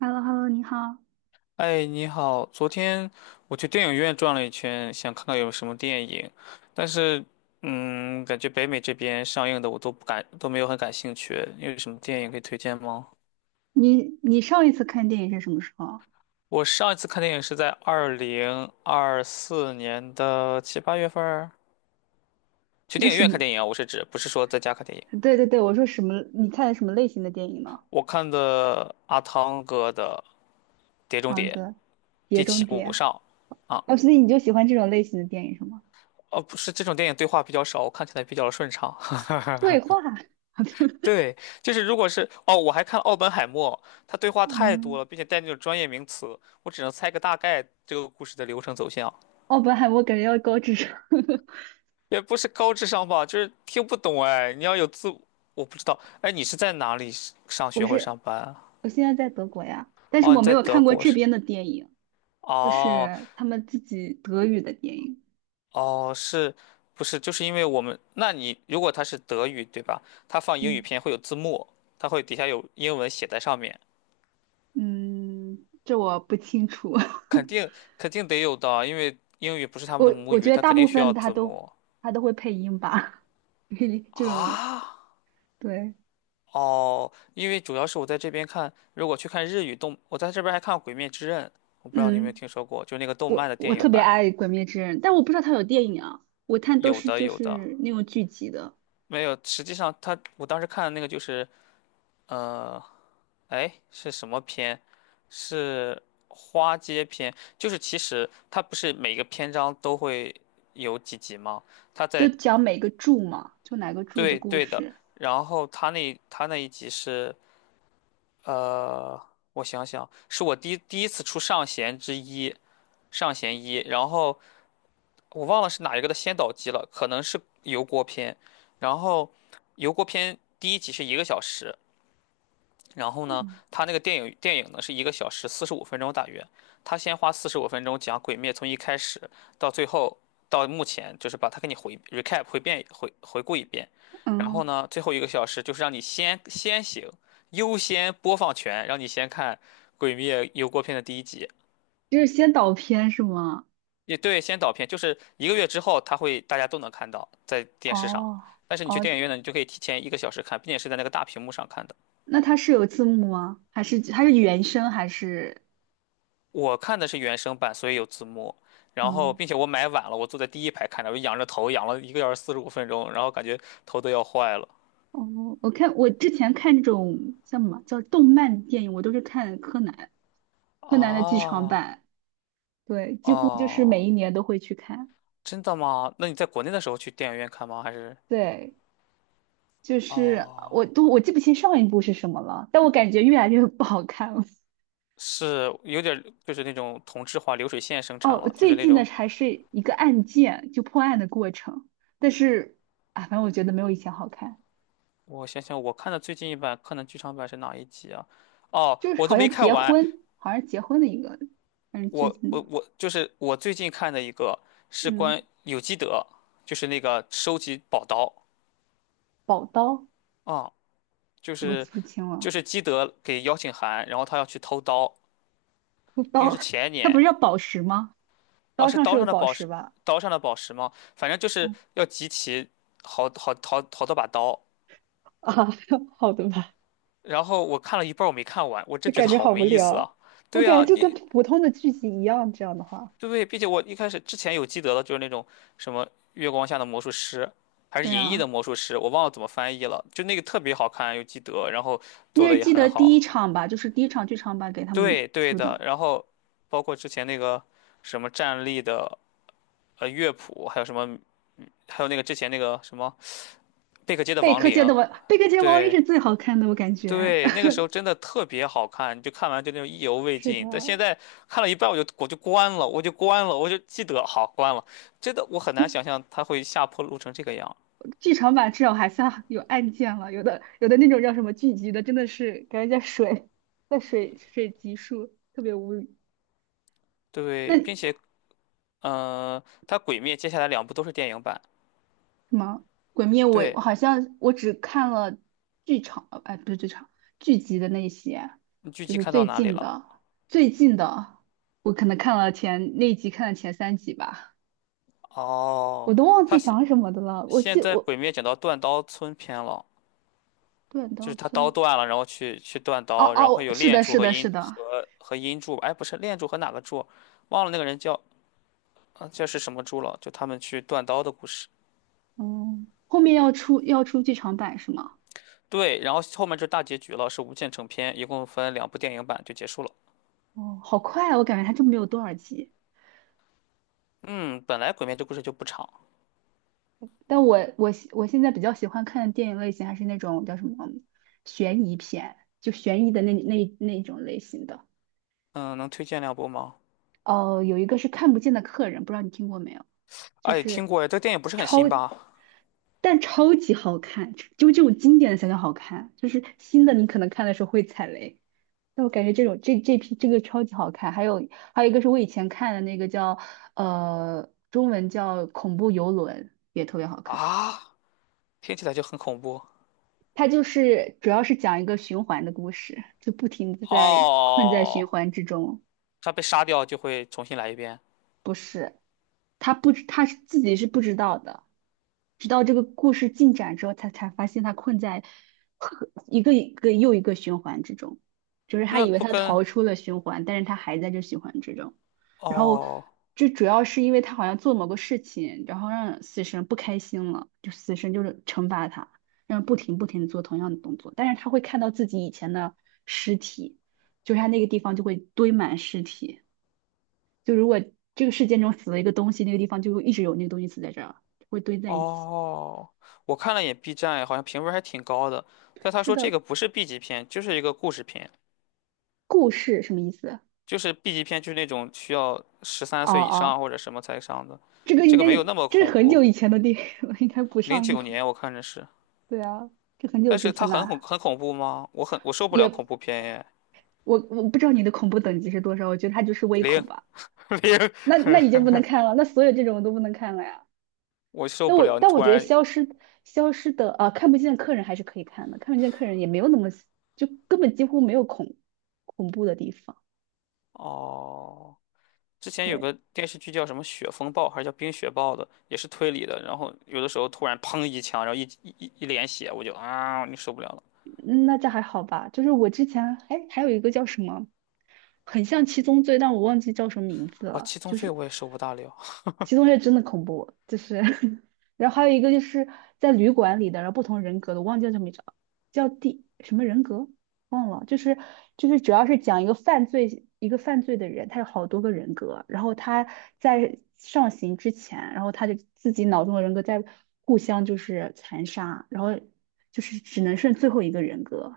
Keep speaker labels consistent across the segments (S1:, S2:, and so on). S1: h e l l o h e l l o 你好。
S2: 哎，你好，昨天我去电影院转了一圈，想看看有什么电影，但是，感觉北美这边上映的我都不感，都没有很感兴趣。你有什么电影可以推荐吗？
S1: 你上一次看电影是什么时候？
S2: 我上一次看电影是在2024年的七八月份儿，去
S1: 那
S2: 电影
S1: 什
S2: 院
S1: 么？
S2: 看电影啊，我是指不是说在家看电影。
S1: 对对对，我说什么？你看什么类型的电影呢？
S2: 我看的阿汤哥的《碟中
S1: 胖
S2: 谍》
S1: 子、
S2: 第
S1: 碟
S2: 七
S1: 中
S2: 部
S1: 谍。
S2: 上，啊，
S1: 哦，所以你就喜欢这种类型的电影是吗？
S2: 哦，不是这种电影对话比较少，我看起来比较顺畅。
S1: 对话。
S2: 对，就是如果是哦，我还看奥本海默，他对话太多
S1: 嗯，
S2: 了，并且带那种专业名词，我只能猜个大概这个故事的流程走向，
S1: 哦，不海默感觉要高智商。
S2: 也不是高智商吧，就是听不懂哎。你要有字，我不知道，哎，你是在哪里上
S1: 我
S2: 学或者
S1: 是
S2: 上班啊？
S1: 我现在在德国呀，但是
S2: 哦，
S1: 我
S2: 你
S1: 没
S2: 在
S1: 有
S2: 德
S1: 看过
S2: 国
S1: 这
S2: 是？
S1: 边的电影，就
S2: 哦
S1: 是他们自己德语的电影。
S2: 哦，是不是？就是因为我们，那你如果他是德语对吧？他放英语
S1: 嗯
S2: 片会有字幕，他会底下有英文写在上面。
S1: 嗯，这我不清楚。
S2: 肯定肯定得有的，因为英语不是他们的
S1: 我
S2: 母
S1: 我觉
S2: 语，
S1: 得
S2: 他
S1: 大
S2: 肯
S1: 部
S2: 定需
S1: 分
S2: 要
S1: 他
S2: 字
S1: 都
S2: 幕。
S1: 会配音吧，这种
S2: 啊？
S1: 对，
S2: 哦，因为主要是我在这边看，如果去看日语动，我在这边还看《鬼灭之刃》，我不知道你有没有
S1: 嗯，
S2: 听说过，就那个动
S1: 我
S2: 漫的电
S1: 我特
S2: 影
S1: 别
S2: 版，
S1: 爱《鬼灭之刃》，但我不知道他有电影啊，我看都
S2: 有
S1: 是
S2: 的
S1: 就
S2: 有的，
S1: 是那种剧集的，
S2: 没有。实际上他，我当时看的那个就是，呃，哎，是什么篇？是花街篇，就是其实它不是每个篇章都会有几集吗？它
S1: 都
S2: 在
S1: 讲每个柱嘛，就哪个柱的
S2: 对
S1: 故
S2: 对的，
S1: 事，
S2: 然后他那一集是，呃，我想想，是我第一次出上弦之一，上弦一，然后我忘了是哪一个的先导集了，可能是油锅篇，然后油锅篇第一集是一个小时，然后呢，
S1: 嗯
S2: 他那个电影呢是一个小时四十五分钟大约，他先花四十五分钟讲《鬼灭》从一开始到最后到目前，就是把它给你回 recap 回遍回回顾一遍，然后
S1: 嗯，
S2: 呢，最后一个小时就是让你先先行优先播放权，让你先看《鬼灭》油锅片的第一集，
S1: 就是先导片是吗？
S2: 也对，先导片就是1个月之后，他会大家都能看到在电视上，
S1: 哦
S2: 但是你去
S1: 哦，
S2: 电影院呢，你就可以提前一个小时看，并且是在那个大屏幕上看的。
S1: 那它是有字幕吗？还是它是原声还是
S2: 我看的是原声版，所以有字幕。然后，
S1: 嗯？
S2: 并且我买晚了，我坐在第一排看的，我仰着头仰了一个小时四十五分钟，然后感觉头都要坏了。
S1: 哦，我之前看那种像什么叫动漫电影，我都是看柯南。柯南的剧场
S2: 啊，
S1: 版，对，几乎就是
S2: 哦，
S1: 每一年都会去看。
S2: 真的吗？那你在国内的时候去电影院看吗？还是？
S1: 对，就是
S2: 哦，
S1: 我记不清上一部是什么了，但我感觉越来越不好看了。
S2: 是有点儿就是那种同质化流水线生产
S1: 哦，
S2: 了，就是
S1: 最
S2: 那
S1: 近的
S2: 种。
S1: 还是一个案件，就破案的过程，但是啊，反正我觉得没有以前好看，
S2: 我想想，我看的最近一版《柯南》剧场版是哪一集啊？哦，
S1: 就是
S2: 我都
S1: 好
S2: 没
S1: 像
S2: 看
S1: 结
S2: 完，
S1: 婚，好像结婚的一个，反正最
S2: 我
S1: 近的，
S2: 我我就是我最近看的一个是
S1: 嗯，
S2: 关有基德，就是那个收集宝刀
S1: 宝刀
S2: 啊，就
S1: 我记
S2: 是
S1: 不清
S2: 就
S1: 了，
S2: 是基德给邀请函，然后他要去偷刀，应该
S1: 刀，
S2: 是前
S1: 它不
S2: 年
S1: 是叫宝石吗？
S2: 啊，
S1: 刀
S2: 是
S1: 上是
S2: 刀
S1: 有
S2: 上的
S1: 宝
S2: 宝
S1: 石
S2: 石，
S1: 吧？
S2: 刀上的宝石吗？反正就是
S1: 嗯
S2: 要集齐好多把刀，
S1: 啊，好的吧。
S2: 然后我看了一半儿我没看完，我
S1: 就
S2: 真觉得
S1: 感觉
S2: 好
S1: 好
S2: 没
S1: 无
S2: 意思啊！
S1: 聊。我
S2: 对
S1: 感觉
S2: 啊，
S1: 就跟
S2: 你
S1: 普通的剧集一样，这样的话，
S2: 对，对，并且我一开始之前有记得的，就是那种什么月光下的魔术师，还是
S1: 对
S2: 银翼的
S1: 啊，
S2: 魔术师，我忘了怎么翻译了，就那个特别好看，又记得，然后做
S1: 那
S2: 的
S1: 是
S2: 也
S1: 记得
S2: 很
S1: 第一
S2: 好。
S1: 场吧，就是第一场剧场版给他们
S2: 对，对
S1: 出
S2: 的。
S1: 的
S2: 然后包括之前那个什么站立的乐谱，还有什么，还有那个之前那个什么贝克街的
S1: 《贝
S2: 亡
S1: 克街
S2: 灵，
S1: 的王》，《贝克街王一》
S2: 对，
S1: 是最好看的，我感觉
S2: 对，那个 时候真的特别好看，就看完就那种意犹未
S1: 是的，
S2: 尽。但现在看了一半，我就关了，我就关了，我就记得好关了。真的，我很难想 象它会下坡路成这个样。
S1: 剧场版至少还算有案件了，有的有的那种叫什么剧集的，真的是感觉在水，水集数，特别无语。
S2: 对，并
S1: 那
S2: 且，嗯、它《鬼灭》接下来两部都是电影版。
S1: 什么《鬼灭》我，
S2: 对，
S1: 我好像我只看了剧场，不是剧场，剧集的那些，
S2: 你剧
S1: 就
S2: 集
S1: 是
S2: 看到
S1: 最
S2: 哪里
S1: 近
S2: 了？
S1: 的，最近的，我可能看了前那一集，看了前三集吧，我
S2: 哦，
S1: 都忘
S2: 它
S1: 记
S2: 现
S1: 讲什么的了。我
S2: 现
S1: 记
S2: 在
S1: 我
S2: 《鬼灭》讲到断刀村篇了，
S1: 断
S2: 就
S1: 刀
S2: 是他刀
S1: 村，
S2: 断了，然后去断
S1: 哦
S2: 刀，然后
S1: 哦，
S2: 有
S1: 是
S2: 炼
S1: 的，
S2: 柱
S1: 是
S2: 和
S1: 的，是
S2: 阴
S1: 的，
S2: 和阴柱吧？哎，不是炼柱和哪个柱？忘了那个人叫这是什么猪了？就他们去断刀的故事。
S1: 嗯，后面要出剧场版是吗？
S2: 对，然后后面就大结局了，是无限成片，一共分两部电影版就结束了。
S1: 哦，好快啊，我感觉它就没有多少集。
S2: 嗯，本来《鬼灭》这故事就不长，
S1: 我现在比较喜欢看的电影类型还是那种叫什么悬疑片，就悬疑的那种类型的。
S2: 嗯，能推荐两部吗？
S1: 哦、有一个是看不见的客人，不知道你听过没有？就
S2: 哎，听
S1: 是
S2: 过哎，这电影不是很新吧？
S1: 但超级好看，就这种经典的才叫好看，就是新的你可能看的时候会踩雷。但我感觉这种这这批这个超级好看，还有还有一个是我以前看的那个叫中文叫恐怖游轮，也特别好看。
S2: 啊，听起来就很恐怖。
S1: 它就是主要是讲一个循环的故事，就不停的在困在循
S2: 哦，
S1: 环之中，
S2: 他被杀掉就会重新来一遍，
S1: 不是。他不知，他是自己是不知道的，直到这个故事进展之后，他才发现他困在一个又一个循环之中，就是他
S2: 那
S1: 以为
S2: 不
S1: 他
S2: 跟
S1: 逃出了循环，但是他还在这循环之中。然后
S2: 哦
S1: 这主要是因为他好像做某个事情，然后让死神不开心了，就死神就是惩罚他，让他不停的做同样的动作，但是他会看到自己以前的尸体，就是他那个地方就会堆满尸体。就如果这个事件中死了一个东西，那个地方就会一直有那个东西死在这儿，会堆在一起。
S2: 哦，我看了眼 B 站，好像评分还挺高的，但他
S1: 是
S2: 说这
S1: 的，
S2: 个不是 B 级片，就是一个故事片。
S1: 故事什么意思？
S2: 就是 B 级片，就是那种需要十三
S1: 哦
S2: 岁以上
S1: 哦，
S2: 或者什么才上的，
S1: 这个
S2: 这
S1: 应
S2: 个
S1: 该
S2: 没有那么
S1: 这是
S2: 恐
S1: 很
S2: 怖。
S1: 久以前的电影了，应该不
S2: 零
S1: 上映
S2: 九
S1: 了。
S2: 年我看着是，
S1: 对啊，这很久
S2: 但
S1: 之
S2: 是它
S1: 前
S2: 很恐
S1: 了，
S2: 很恐怖吗？我受不了恐
S1: 也
S2: 怖片耶，
S1: 我不知道你的恐怖等级是多少，我觉得它就是微恐
S2: 零
S1: 吧。
S2: 零
S1: 那那已经不能看了，那所有这种都不能看了呀。
S2: 我受不了。你
S1: 但我
S2: 突
S1: 觉得
S2: 然
S1: 消失消失的啊，看不见的客人还是可以看的，看不见客人也没有那么就根本几乎没有恐怖的地方。
S2: 哦，之前有
S1: 对，
S2: 个电视剧叫什么《雪风暴》还是叫《冰雪暴》的，也是推理的，然后有的时候突然砰一枪，然后一脸血，我就啊，你受不了了。
S1: 嗯那这还好吧。就是我之前还有一个叫什么，很像七宗罪，但我忘记叫什么名字
S2: 哦，
S1: 了。
S2: 七宗
S1: 就
S2: 罪
S1: 是
S2: 我也受不大了，
S1: 七宗罪真的恐怖，就是 然后还有一个就是在旅馆里的，然后不同人格的，我忘记叫什么名字了，叫第什么人格忘了，就是主要是讲一个犯罪的人，他有好多个人格，然后他在上刑之前，然后他就自己脑中的人格在互相就是残杀，然后就是只能剩最后一个人格，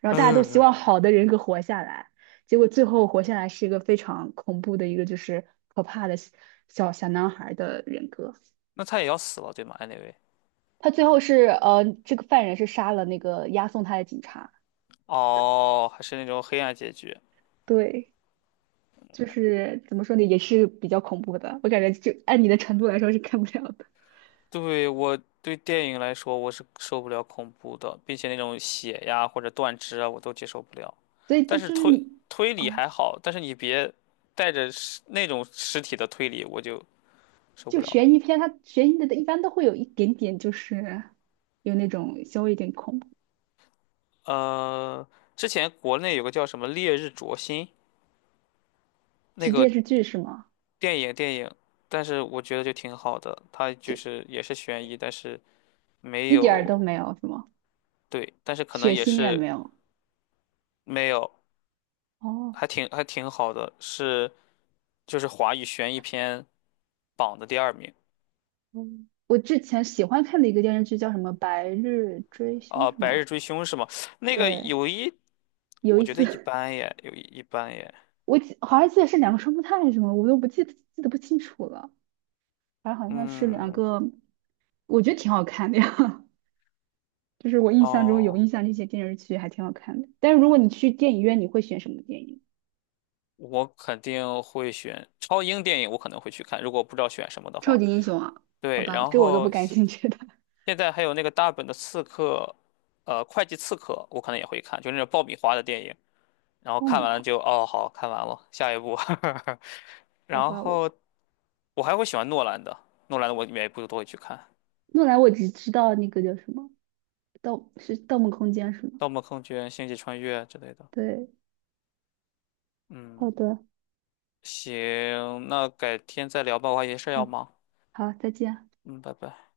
S1: 然后大家都希望好的人格活下来，结果最后活下来是一个非常恐怖的一个就是可怕的小男孩的人格。
S2: 那他也要死了对吗？Anyway，
S1: 他最后是这个犯人是杀了那个押送他的警察。
S2: 哦，还是那种黑暗结局。
S1: 对，就是怎么说呢，也是比较恐怖的。我感觉就按你的程度来说是看不了的。
S2: 对，我对电影来说，我是受不了恐怖的，并且那种血呀或者断肢啊，我都接受不了。
S1: 所以这
S2: 但是
S1: 就是
S2: 推
S1: 你
S2: 推理
S1: 哦，
S2: 还好，但是你别带着那种尸体的推理，我就受不
S1: 就
S2: 了了。
S1: 悬疑片，它悬疑的一般都会有一点点就是有那种稍微有点恐怖。
S2: 呃，之前国内有个叫什么《烈日灼心》那
S1: 是电
S2: 个
S1: 视剧是吗？
S2: 电影，但是我觉得就挺好的，它就
S1: 就
S2: 是也是悬疑，但是没
S1: 一点儿都
S2: 有，
S1: 没有是吗？
S2: 对，但是可能
S1: 血
S2: 也
S1: 腥也
S2: 是
S1: 没有。
S2: 没有，
S1: 哦，
S2: 还挺好的，是。就是华语悬疑片榜的第二名
S1: 嗯，我之前喜欢看的一个电视剧叫什么《白日追凶》
S2: 啊，
S1: 是
S2: 白日
S1: 吗？
S2: 追凶》是吗？那个
S1: 对，
S2: 有一，
S1: 有
S2: 我
S1: 一
S2: 觉得一
S1: 次
S2: 般耶，一般耶。
S1: 我记好像记得是两个双胞胎还是什么，我都不记得不清楚了。反正好像是两
S2: 嗯，
S1: 个，我觉得挺好看的呀。就是我印象中有
S2: 哦，
S1: 印象那些电视剧还挺好看的。但是如果你去电影院，你会选什么电影？
S2: 我肯定会选超英电影，我可能会去看，如果我不知道选什么的
S1: 超
S2: 话。
S1: 级英雄啊？好
S2: 对，
S1: 吧，
S2: 然
S1: 这我都不
S2: 后
S1: 感
S2: 现
S1: 兴趣的。
S2: 现在还有那个大本的刺客，会计刺客，我可能也会看，就那种爆米花的电影。然 后
S1: 爆
S2: 看
S1: 米
S2: 完了
S1: 花？
S2: 就哦，好看完了，下一部。
S1: 好
S2: 然
S1: 吧，我
S2: 后我还会喜欢诺兰的，诺兰的我每一部都会去看。
S1: 诺兰我只知道那个叫什么《盗》是《盗梦空间》是吗？
S2: 《盗梦空间》《星际穿越》之类的。
S1: 对。
S2: 嗯，
S1: 好的，
S2: 行，那改天再聊吧，我还有些事儿要
S1: 好，
S2: 忙。
S1: 好，再见。
S2: 嗯，拜拜。